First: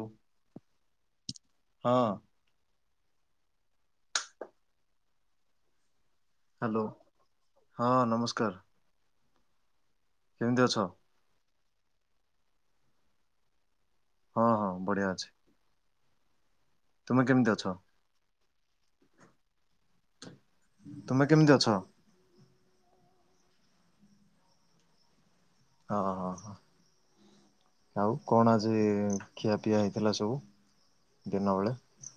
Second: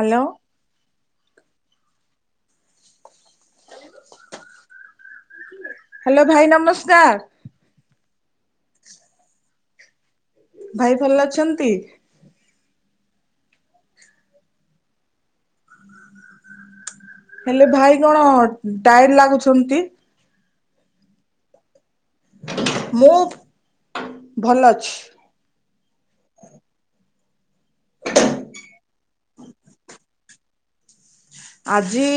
Hello. ହଁ। Hello ଭାଇ ନମସ୍କାର। କର। ଭାଇ ଭଲ ଅଛନ୍ତି। ହଁ ହଁ ବଢିଆ ଅଛି। ତୁମେ କେମିତି ହେଲେ ଅଛ? ଭାଇ କଣ ଟାଏଡ ଲାଗୁଛନ୍ତି। ତୁମେ କେମିତି ଅଛ? ମୁଁ ଭଲ ଅଛି। ହଁ ହଁ ହଁ। ଆଉ କଣ ଆଜି ଖିଆ ପିଆ ହେଇଥିଲା ସବୁ? ଦିନ ବେଳେ? ଆଜି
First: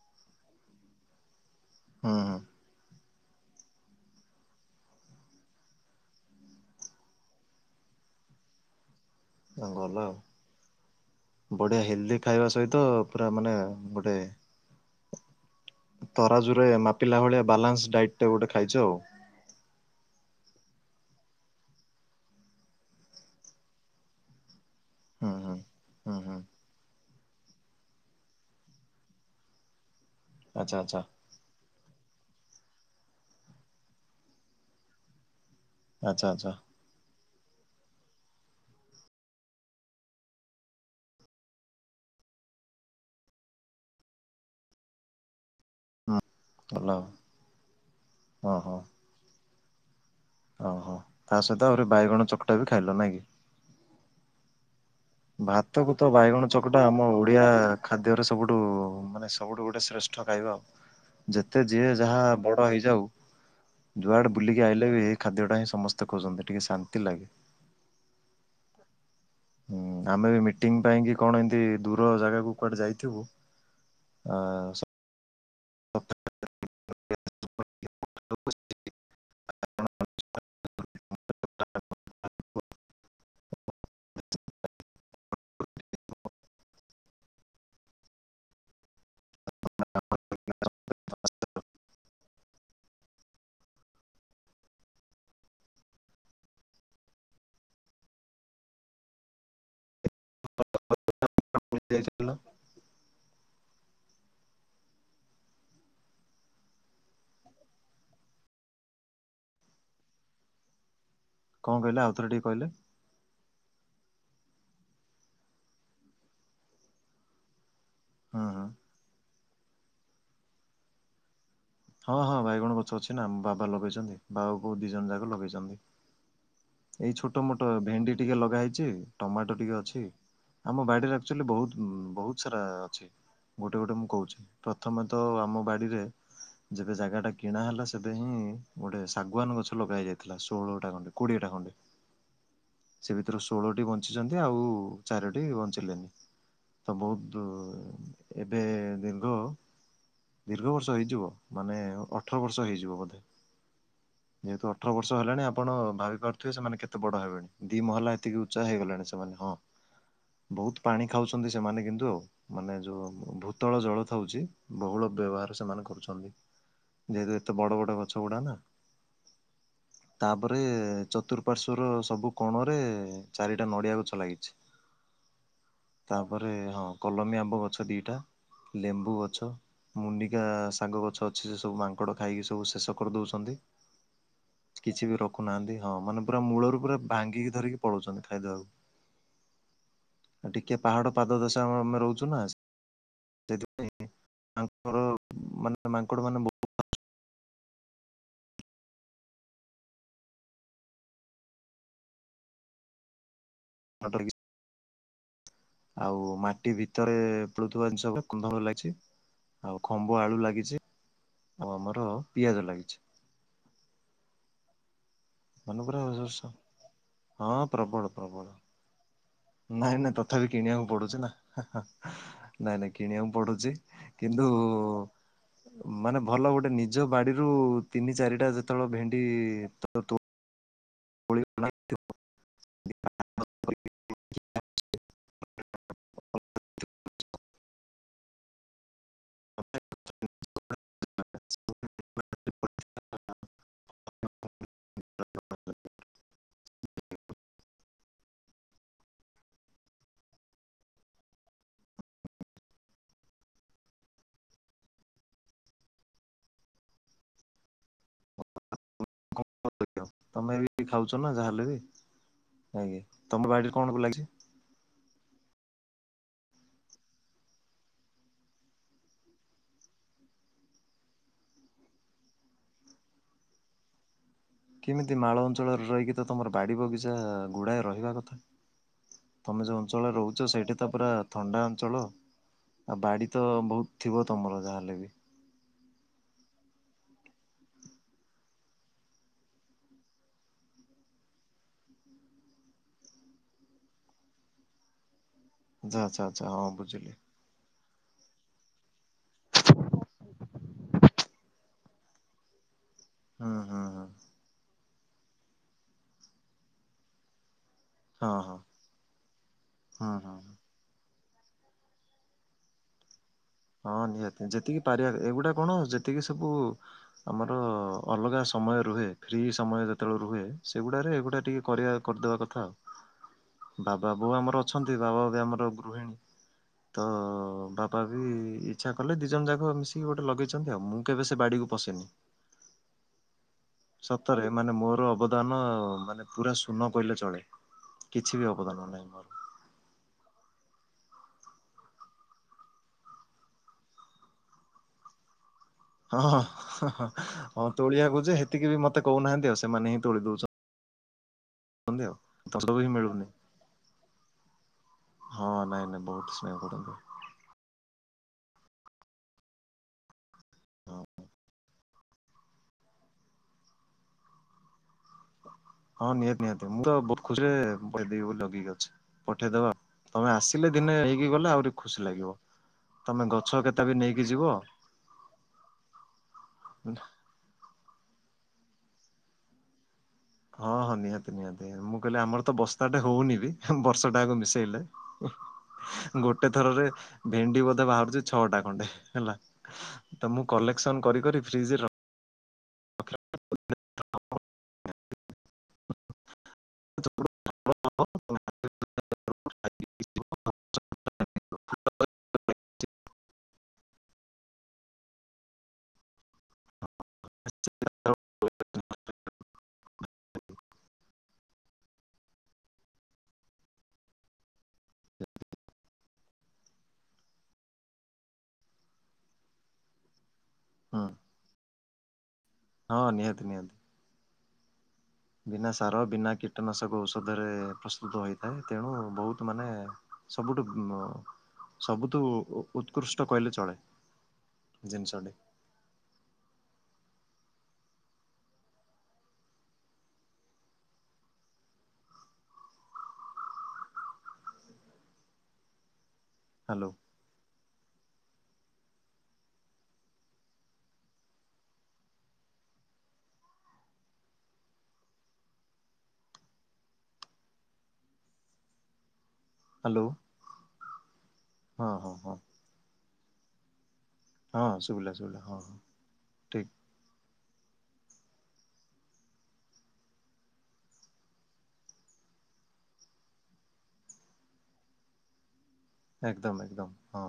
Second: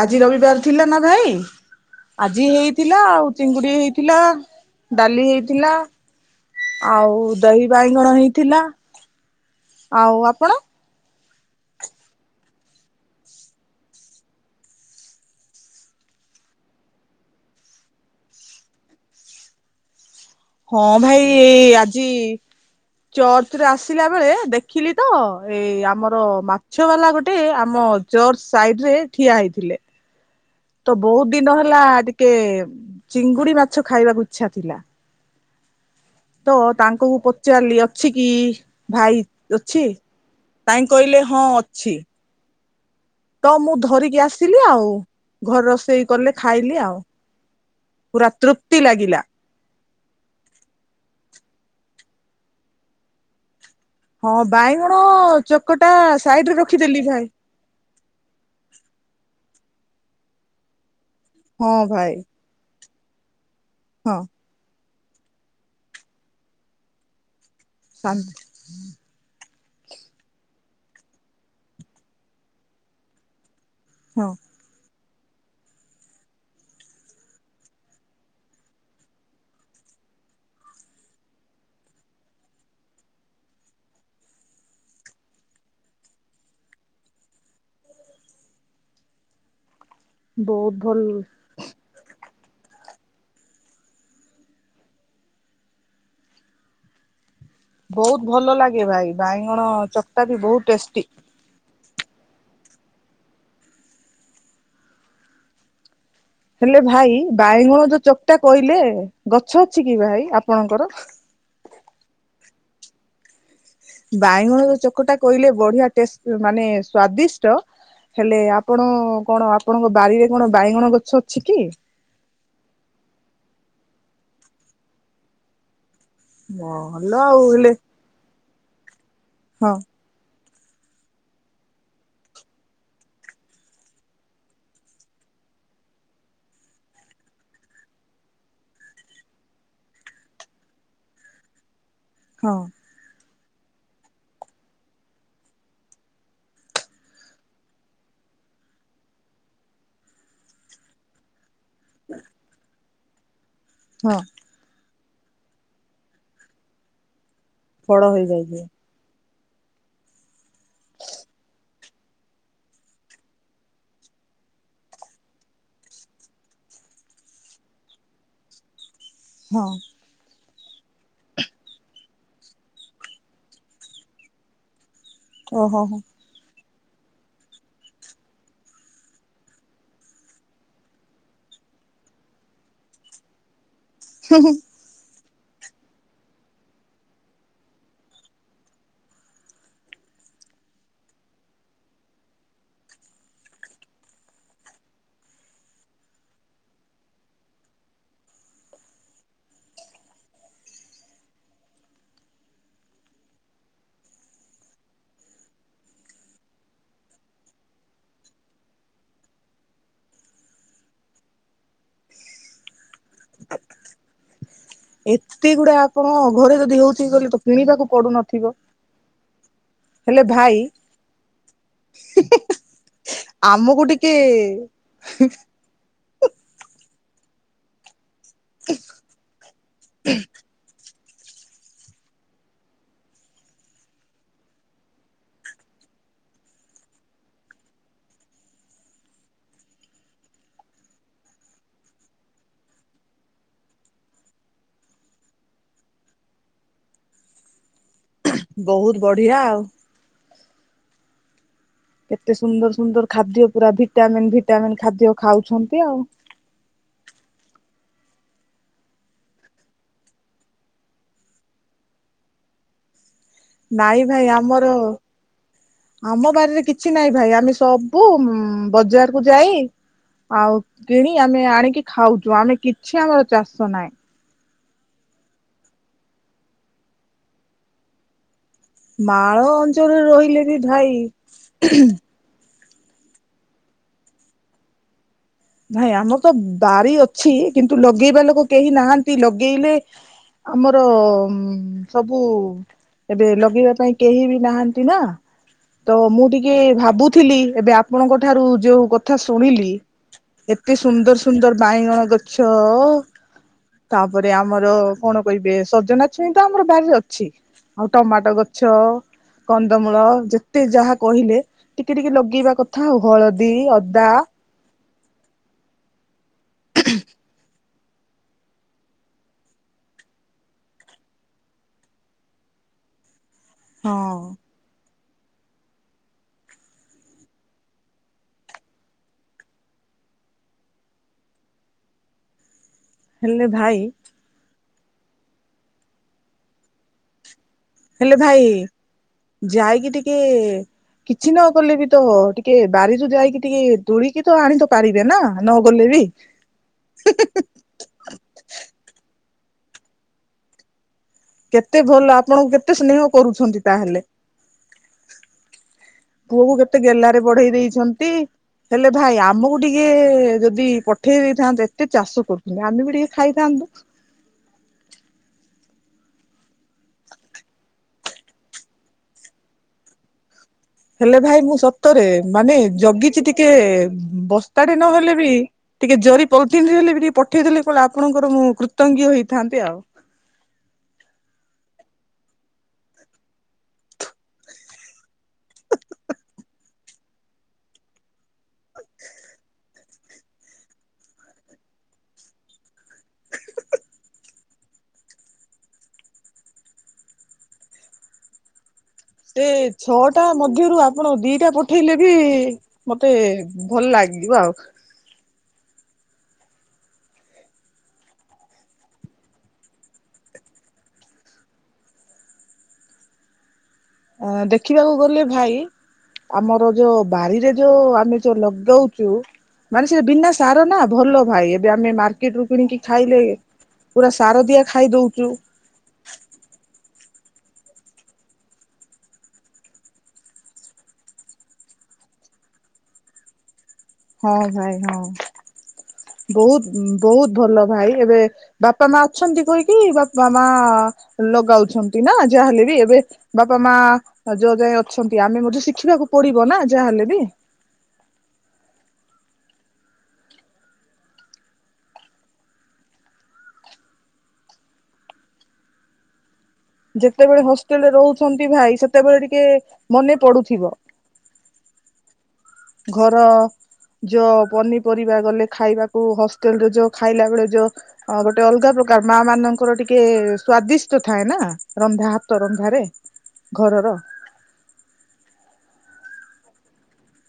ଆଜି ରବିବାର ଥିଲା ନା ଭାଇ ହୁଁ ଆଜି ହେଇଥିଲା ଆଉ। ଚିଙ୍ଗୁଡି ହେଇଥିଲା ଡାଲି ହେଇଥିଲା। ଆଉ ଦହି ବାଇଗଣ ହେଇଥିଲା। ଆଉ ଭଲ ଆଉ ବଢିଆ ହେଲଦି ଖାଇବା ସ ତ ପୁରା ମାନେ ଗୋଟେ। ତରାଜୁରେ ମାପିଲା ଭଳିଆ ବାଲାନ୍ସ ଡାଏଟ ଟେ ଗୋଟେ ଖାଇଛ ଆଉ। ହଁ ଭାଇ ଆଜି ଚର୍ଚ୍ଚରେ ଆସିଲା ବେଳେ ଦେ ଦେଖିଲି ତ ହୁଁ ହୁଁ। ଏଇ ହୁଁ ଆମର ହୁଁ ମାଛ ବାଲା ଗୋ ଗୋଟେ ଆମ ଚର୍ଚ ସାଇଡରେ ଠିଆ ହେଇଥିଲେ। ଆଚ୍ଛା ତ ଆଚ୍ଛା ବହୁତ ଦିନ ହେଲା ଟିକେ ଚିଙ୍ଗୁଡି ମାଛ ଖାଇବାକୁ ଇଚ୍ଛା ଥିଲା। ଆଚ୍ଛା ଆଚ୍ଛା ତ ତାଙ୍କ କୁ ପ ଚାଲି ଅଛି କି? ଭାଇ ଅଛି। ତାଇଁ କହିଲେ ହଁ ଅଛି। ତ ମୁଁ ଧରିକି ଆସିଲି ଆଉ, ଘର ରୋଷେଇ କଲେ ଖାଇଲି ଆଉ। ପୁରା ହଁ ହଁ। ତୃପ୍ତି ଲାଗିଲା। ଓହୋ, ତା ସହିତ ଆହୁରି ବାଇଗଣ ଚକଟା ବି ଖାଇଲ ନାଇଁ କି? ହଁ ବାଇ ଭାତକୁ ତ ବାଇଗଣ ଚକଟା, ଆମ ଭାଇ ଓଡ଼ିଆ ଖାଦ୍ୟର ସବୁଠୁ ମାନେ ସବୁଠୁ ଗୋଟେ ଶ୍ରେଷ୍ଠ ଖାଇବା। ଯେତେ ହଁ ଯିଏ ଭାଇ ଯାହା ବଡ଼ ହେଇଯାଉ ହଁ ଯୁଆଡେ ବୁଲିକି ଆଇଲେ ବି, ଏଇ ଖାଦ୍ୟଟା ହିଁ ସମସ୍ତେ ଖୋଜନ୍ତି। ଟିକେ ଶାନ୍ତି ଲାଗେ। ଶାନ୍ତି ହୁଁ, ଆମେ ବି ମିଟିଂ ପାଇଁକି କଣ, ଏମତି ଦୂର ଜାଗାକୁ କୁଆଡେ ଯାଇଥିବୁ। ହଁ ଆଁ ସ [inaudible] [inaudible] ବୋହୁତ ଭଲ। ବହୁତ ଭଲ ଲାଗେ ଭାଇ। ବାଇଗଣ ଚକଟା ବି ବହୁତ ଟେଷ୍ଟି। କୁଆଡ଼େ ଯାଇଛ କହିଲ? ହେଲେ, ଭାଇ, ବାଇଗଣ ଯୋଉ ଚକଟା କହିଲେ, ଗଛ ଅଛି କି ଭାଇ, ଆପଣଙ୍କର? କଣ କହିଲେ, ଆଉଥର ଟିକେ କହିଲେ? ବାଇଗଣର ଚକଟା କହିଲେ, ବଢିଆ ଟେଷ୍ଟ, ମାନେ ସ୍ଵାଦିଷ୍ଟ। ହେଲେ, ହୁଁ ହୁଁ। ଆପଣ କଣ, ଆପଣଙ୍କ ବାରିରେ କଣ ବାଇଗଣ ଗଛ ଅଛି କି? ହଁ, ହଁ, ବାଇଗଣ ଗଛ ଅଛି ନା। ବାବା ଲଗେଇଛନ୍ତି, ବାବା, ବୋଉ ଦି ଜଣ ଯାକ ଲଗେଇଛନ୍ତି। ଭଲ ଆଉ ହେଲେ ଗା ହେଇଛି। ଟମାଟୋ ହଁ ଟିକେ ଅଛି। ଆମ ବାଡିରେ ଆକ୍ଚୁଆଲି ବହୁତ ବହୁତ ସାରା ଅଛି। ଗୋଟେ ଗୋଟେ ମୁଁ କହୁଛି। ପ୍ରଥମେ ତ, ଆମ ବାଡିରେ ଯେବେ ଜାଗା ଟା କିଣା ହେଲା, ସେବେ ହିଁ ଗୋଟେ ଶାଗୁଆାନ ଗଛ ଲଗା ହେଇଯାଇଥିଲା। ଷୋହଳଟା, ଖଣ୍ଡେ କୋଡିଏ ଟା ଖଣ୍ଡେ ହଁ। ସେ ଭିତରୁ ଷୋଳଟି ବଞ୍ଚିଛନ୍ତି, ଆଉ ଚାରିଟି ବଞ୍ଚିଲେନି। ତ, ବହୁତ ଏବେ ଦୀର୍ଘ ଦୀର୍ଘ ବର୍ଷ ହେଇଯିବ। ମାନେ, ଅଠର ବର୍ଷ ହେଇଯିବ ବୋଧେ। ହଁ ଯେହେତୁ ଅଠର ବର୍ଷ ହେଲାଣି, ଆପଣ ଭାବି ପାରୁଥିବେ, ସେମାନେ କେତେ ବଡ ହେବେଣି। ଦି ବଡ ମହଲା ଏତିକି ହେଇଯାଇଛି ଉଚ୍ଚା ହେଇଗଲାଣି। ସେମାନେ ହଁ। [inaudible] ବହୁତ ପାଣି ଖାଉଛନ୍ତି ସେମାନେ, କିନ୍ତୁ ଆଉ, ମାନେ, ଯୋଉ ଭୂତଳ ଜଳ ଥାଉଛି ବହୁଳ ବ୍ୟବହାର ସେମାନେ କରୁଛନ୍ତି, ଯେହେତୁ ଏତେ ବଡ ବଡ ଗଛ ଗୁଡାନା। ହଁ। ତାପରେ, ଚତୁଃପାର୍ଶ୍ଵର ସବୁ କୋଣରେ, ଚାରିଟା ନଡିଆ ଗଛ ଲାଗିଛି। ଓହୋ ହୋ ତାପରେ, ହଁ, କଲମୀ ଆମ୍ବ ଗଛ ଦିଟା। ଲେମ୍ବୁ ଗଛ। ମୁନିକା ଶାଗ ଗଛ ଅଛି, ସେ ସବୁ ମାଙ୍କଡ଼ ଖାଇକି ସବୁ ଶେଷ କରିଦଉଛନ୍ତି। କିଛି ବି ରଖୁନାହାନ୍ତି। ହଁ, ମାନେ, ପୁରା ମୂଳରୁ ପୁରା ଭାଙ୍ଗିକି ଧରିକି ପଳଉଛନ୍ତି ଖାଇଦବାକୁ। ଟିକେ ପାହାଡ଼ ପାଦ ଦଶା, ଆମ-ମେ ରହୁଛୁ ନା ସେଥିପାଇଁ ମାଙ୍କଡ଼ ମାନେ ମାଙ୍କଡ଼ ମାନେ ବହୁତ। ନ ଡରିକି। ଆଉ, ମାଟି ଭିତରେ ଫଳୁଥିବା ଜିନିଷ, କନ୍ଦମୂଳ ଲାଗିଛି। ଆଉ। ଖମ୍ବ ଆଳୁ ଲାଗିଛି ଆଉ ଆମର ପିଆଜ ଲାଗିଛି। [inaudible] ଏତେ ଗୁଡା ମାନେ ପୁରା ଆପଣ ଘରେ ହଁ ଯଦି ହଉଛି ତାହେଲେ ତ କିଣି ବାକୁ ପ୍ରବଳ ପଡୁ ପ୍ରବଳ। ନଥିବ? ନାଇଁ, ନାଇଁ, ତଥାପି କିଣିଆକୁ ପଡୁଛି ନା ହାଁ ହାଁ ନାଇଁ, ନାଇଁ କିଣିଆକୁ ପଡୁଛି ଆମକୁ କିନ୍ତୁ। [unintelligible] ମାନେ ଭଲ ଗୋଟେ ନିଜ ବାଡ଼ିରୁ ତିନି ଚାରିଟା ଯେତେବେଳେ ଭେଣ୍ଡି ତୋ [inaudible] [inaudible] [inaudible] ବହୁତ ବଢିଆ ଆଉ। କେତେ ସୁନ୍ଦର ସୁନ୍ଦର ଖାଦ୍ୟ ପୁରା ଭିଟାମିନ୍ ଭିଟାମିନ୍ ଖାଦ୍ୟ ଖାଉଛନ୍ତି ଆଉ। [inaudible] ତମେ ବି ଖାଉଛ ନା ଯା ହେଲେ ବି ଆଜ୍ଞା। ତମ ବାଡିରେ କଣ ନାଇଁ ଲାଗିଛି? ଭାଇ ଆମର। ଆମ ବାରି ରେ କିଛି ନାଇଁ ଭାଇ ଆମେ ସବୁ ଉଁ ବଜାର କୁ ଯାଇ। ଆଉ କିଣି ଆମେ ଆଣିକି ଖାଉଛୁ ଆମେ କିଛି ଆମର ଚାଷ ନାହିଁ। କେମିତି ମାଳ ଅଞ୍ଚଳରେ ରହିକି ତ ତମର ବାଡି ବଗିଚା ଗୁଡାଏ ରହିବା କଥା। ମାଳ ତମେ ଯୋଉ ଅଞ୍ଚଳରେ ରହୁଛ ରହିଲେ ବି ସେଇଠି ତ ପୁରା ଥଣ୍ଡା ଭାଇ। ଅଞ୍ଚଳ। ଆଉ ବାଡି ତ ବହୁତ ଥିବ ତମର ଯାହା ହେଲେ ବି। ନାଇଁ ଆମର ତ ବାରି ଅଛି କିନ୍ତୁ ଲଗେଇବା ଲୋକ କେହି ନାହାନ୍ତି ଲଗେଇଲେ। ଆମର ଉ ସବୁ ଏବେ ଲଗେଇବା ପାଇଁ କେହି ବି ନାହାନ୍ତି ନା। ତ ଆଚ୍ଛା ଆଚ୍ଛା ମୁଁ ଆଚ୍ଛା ଟିକେ ହଁ ବୁଝିଲି। ଭାବୁଥିଲି ଏବେ। ଆପଣଙ୍କ ଠାରୁ ଯେଉ କଥା ଶୁଣିଲି। ଏତେ ସୁନ୍ଦର ସୁନ୍ଦର ବାଇଁଗଣ ଗଛ ହୁଁ ହୁଁ ହୁଁ ତାପରେ ଆମର। କଣ କହିବେ ସଜନା ଛୁଇଁ ତ ଆମର ବାରି ରେ ଅଛି। ଆଉ ହଁ ଟମାଟୋ ହଁ ଗଛ କନ୍ଦମୂଳ ହୁଁ ହୁଁ ଯେତେ ଯାହା। କହିଲେ ଟିକେ ଟିକେ ଲଗେଇବା କଥା ଆଉ ହଳଦୀ। ହଁ ଅଦା ନିହାତି ଯେତିକି ପାରିବା ଏଗୁଡା କଣ ଯେତିକି ସବୁ ଆମର। ଅଲଗା ସମୟ ରୁହେ ଫ୍ରି ସମୟ ଯେତେ ବେଳେ ରୁହେ ସେଗୁଡ଼ା ରେ ଏଗୁଡ଼ା ଟିକେ କରିବା କରିଦେବା କଥା ଆଉ।। ହଁ ବାବା ବୋଉ ଆମର ଅଛନ୍ତି ବାବା ବି ଆମର ଗୃହିଣୀ ତ ବାବା। ବି ଇଚ୍ଛା କଲେ ଦି ଜଣ ଯାକ ମିଶିକି ଗୋଟେ ଲଗେଇଛନ୍ତି ଆଉ ମୁଁ କେବେ ସେ ବାଡିକୁ ପସେନି। ହେଲେ ଭାଇ। ମାନେ ମୋର ଅବଦାନ ମାନେ ପୁରା ଶୂନ କହିଲେ ଚଳେ। ହେଲେ କିଛି ବି ଭାଇ ଅବଦାନ ନାହିଁ ମୋର। ଯାଇକି ଟିକେ। କିଛି ନ କଲେ ବି ତ ଟିକେ ବାରିରୁ ଯାଇକି ଟିକେ ତୋଳିକି ତ ଆଣି ତ ପାରିବେ ନା। ନ ଗଲେ ବି ହଁ -ହଁ -ହେଁ -ହଁ -ହଁ ତୋଳିିବାକୁ ଯେ ହେତିକି ବି ମତେ କହୁ ନାହାନ୍ତି ଆଉ ସେମାନେ ହିଁ ତୋଳି ଦଉଛନ୍ତି। କେତେ ଭଲ ଆଉ। ଆପଣଙ୍କୁ ତୋ କେତେ ବି ସ୍ନେହ ମିଳୁନି କରୁଛନ୍ତି ତାହେଲେ। ହଁ ନାଇଁ ନାଇଁ ବହୁତ ସ୍ନେହ ପୁଅକୁ କେତେ କରନ୍ତି ଗେଲାରେ ବଢେଇ ଦେଇଛନ୍ତି। ହେଲେ ଭାଇ ଆମକୁ ଟିକେ ଯଦି ହଁ। ପଠେଇ ଦେଇଥାନ୍ତେ ଏତେ ଚାଷ କରୁଛନ୍ତି ଆମେ ବି ଟିକେ ଖାଇଥାନ୍ତୁ। [inaudible] ହଁ ନିହାତି ନିହାତି ମୁଁ ତ ବହୁତ ଖୁସିରେ ପଠେଇ ଦେବି ବୋଲି ଯଗିକି ଅଛି ପଠେଇଦବା ଆଉ। ତମେ ଆସ। ହେଲେ ଭାଇ ମୁଁ ସତରେ ମାନେ ତମେ ଜଗିଛି ଟିକେ ଗଛ କେତା ବି ନେଇକି ଯିବ। ବସ୍ତାଟେ ନ ହେଲେ ବି। ଟିକେ ଜରି ପଲିଥିିନ ହେଲେ ବି ଟିକେ ପଠେଇ ଦେଲେ କଁଲା ଆପଣଙ୍କର ମୁଁ କୃତଜ୍ଞ ହେଇଥାନ୍ତି ଆଉ। ହଁ ହଁ ନିହାତି ନିହାତି ମୁଁ କହିଲି ଆମର ତ ବସ୍ତାଟେ ହଉନି ବି ବର୍ଷଟା ଆକ ମିଶେଇଲେ। ଗୋଟେ ଥରରେ ଭେଣ୍ଡି ବୋଧେ ବାହାରୁଛି ଛଅଟା ଖଣ୍ଡେ ହେଲା ତ ମୁଁ କଲି। କଲେକ୍ସନ୍ କରି କରି ଫ୍ରିଜ୍ ର ହ [inaudible] [unintelligible] [unintelligible] ସେ ଛଅଟା ମଧ୍ୟରୁ ଆପଣ ଦିଟା ପଠେଇଲେ। ବି ମତେ ଭଲ ଲାଗଯିବ ଆଉ। ଅ ଦେଖିବାକୁ ଗଲେ ଭାଇ ଆମର ଯୋଉ ବାରିରେ ଯୋଉ ଆମେ ଯୋଉ ଲଗାଉଚୁ, ମାନେ ସେ ବିନା ସାର ନା ଭଲ ଭାଇ ଏବେ ଆମେ ମାର୍କେଟ ରୁ କିଣିକି ହଁ ଖାଇଲେ ନିହାତି ନିହାତି। ପୁରା ସାର ଦିଆ ଖାଇଦଉ। ବିନା ସାର ବିନା କୀଟନାଶକ ଔଷ ଔଷଧରେ ପ୍ରସ୍ତୁତ ହୋଇଥାଏ ତେଣୁ ବହୁତ ମାନେ ସବୁଠୁ ମ ସବୁଠୁ ଉତ୍କୃଷ୍ଟ କହିଲେ ଚଳେ। ହଁ ଭାଇ ହଁ, ଜିନିଷଟି ବହୁତ ବହୁତ ଭଲ। ଭାଇ ଏବେ ବାପା ମା ଅଛନ୍ତି କହିକି ବାପା ମା ଲଗାଉଛନ୍ତି ନା ଯାହାହେଲେ। ଏବେ ବାପା ମା ଯୋଉ ଯାଏ ଅଛନ୍ତି ଆମେ ମଧ୍ୟ ଶିଖିବାକୁ ପଡିବ ନା ହ୍ୟାଲୋ ଯାହାହେଲେ ବି। ଯେତେବେଳେ ହଷ୍ଟେଲରେ ରହୁଛନ୍ତି ଭାଇ ସେତେବେଳେ ଟି କେ ହ୍ୟାଲୋ ମନେ ପଡୁଥିବ। ହଁ ହଁ ହଁ ଘର ଯ ହଁ ଶୁଭିଲା ପନିପରିବା ଶୁଭିଲା ଗଲେ ହଁ ହଁ ଖାଇବାକୁ ଠିକ ହଷ୍ଟେଲରେ ଯୋଉ ଖାଇଲା ବେଳେ ଯୋଉ ଗୋଟେ ଅଲଗା ପ୍ରକାର ମା ମାନଙ୍କର ଟିକେ ସ୍ଵାଦିଷ୍ଟ ଥାଏ ନା ରନ୍ଧା ହାତ ର ନ୍ଧାରେ ଘରର। ଏକଦମ୍ ଏକଦମ୍ ହଁ।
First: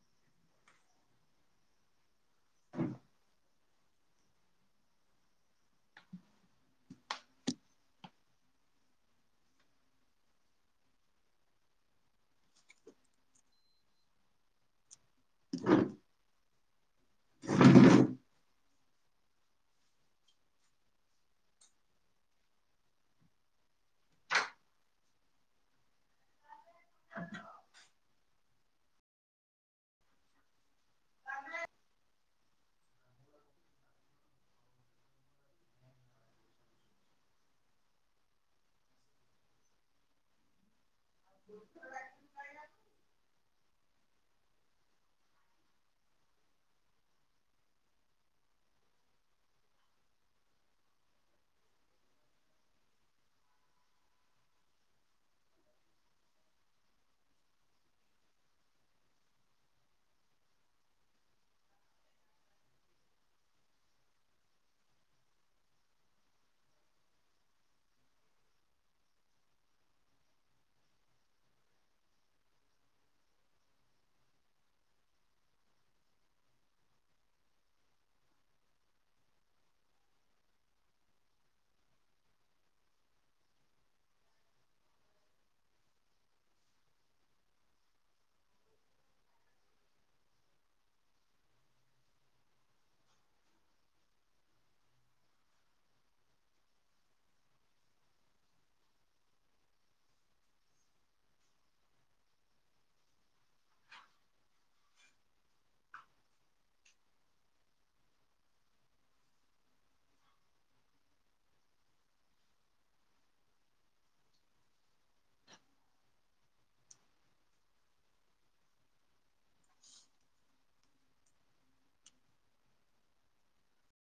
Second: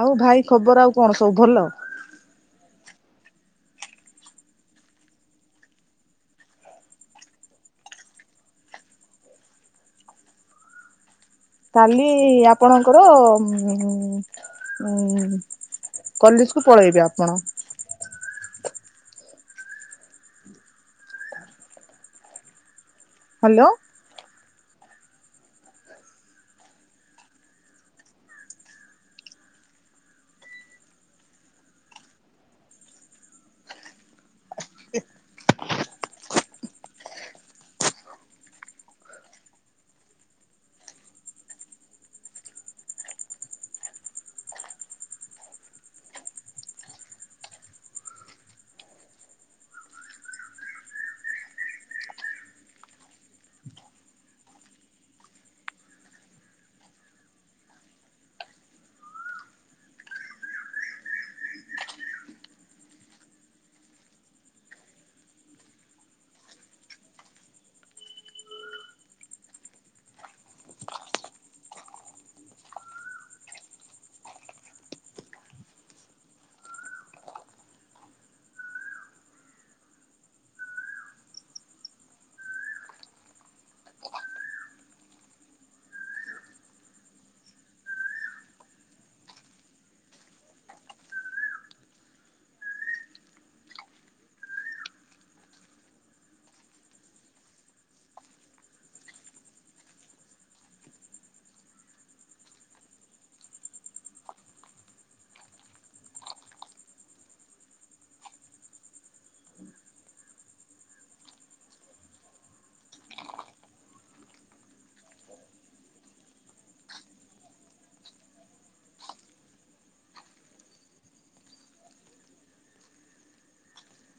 ଆଉ ଭାଇ ଖବର ଆଉ କଣ ସବୁ ଭଲ? ହଁ କାଲି ଆପଣଙ୍କର ଉଁ-ଉଁ। କଲେଜକୁ ପଳେଇବେ ଆପଣ। ହ୍ୟାଲୋ। ହାଲୋ। [inaudible]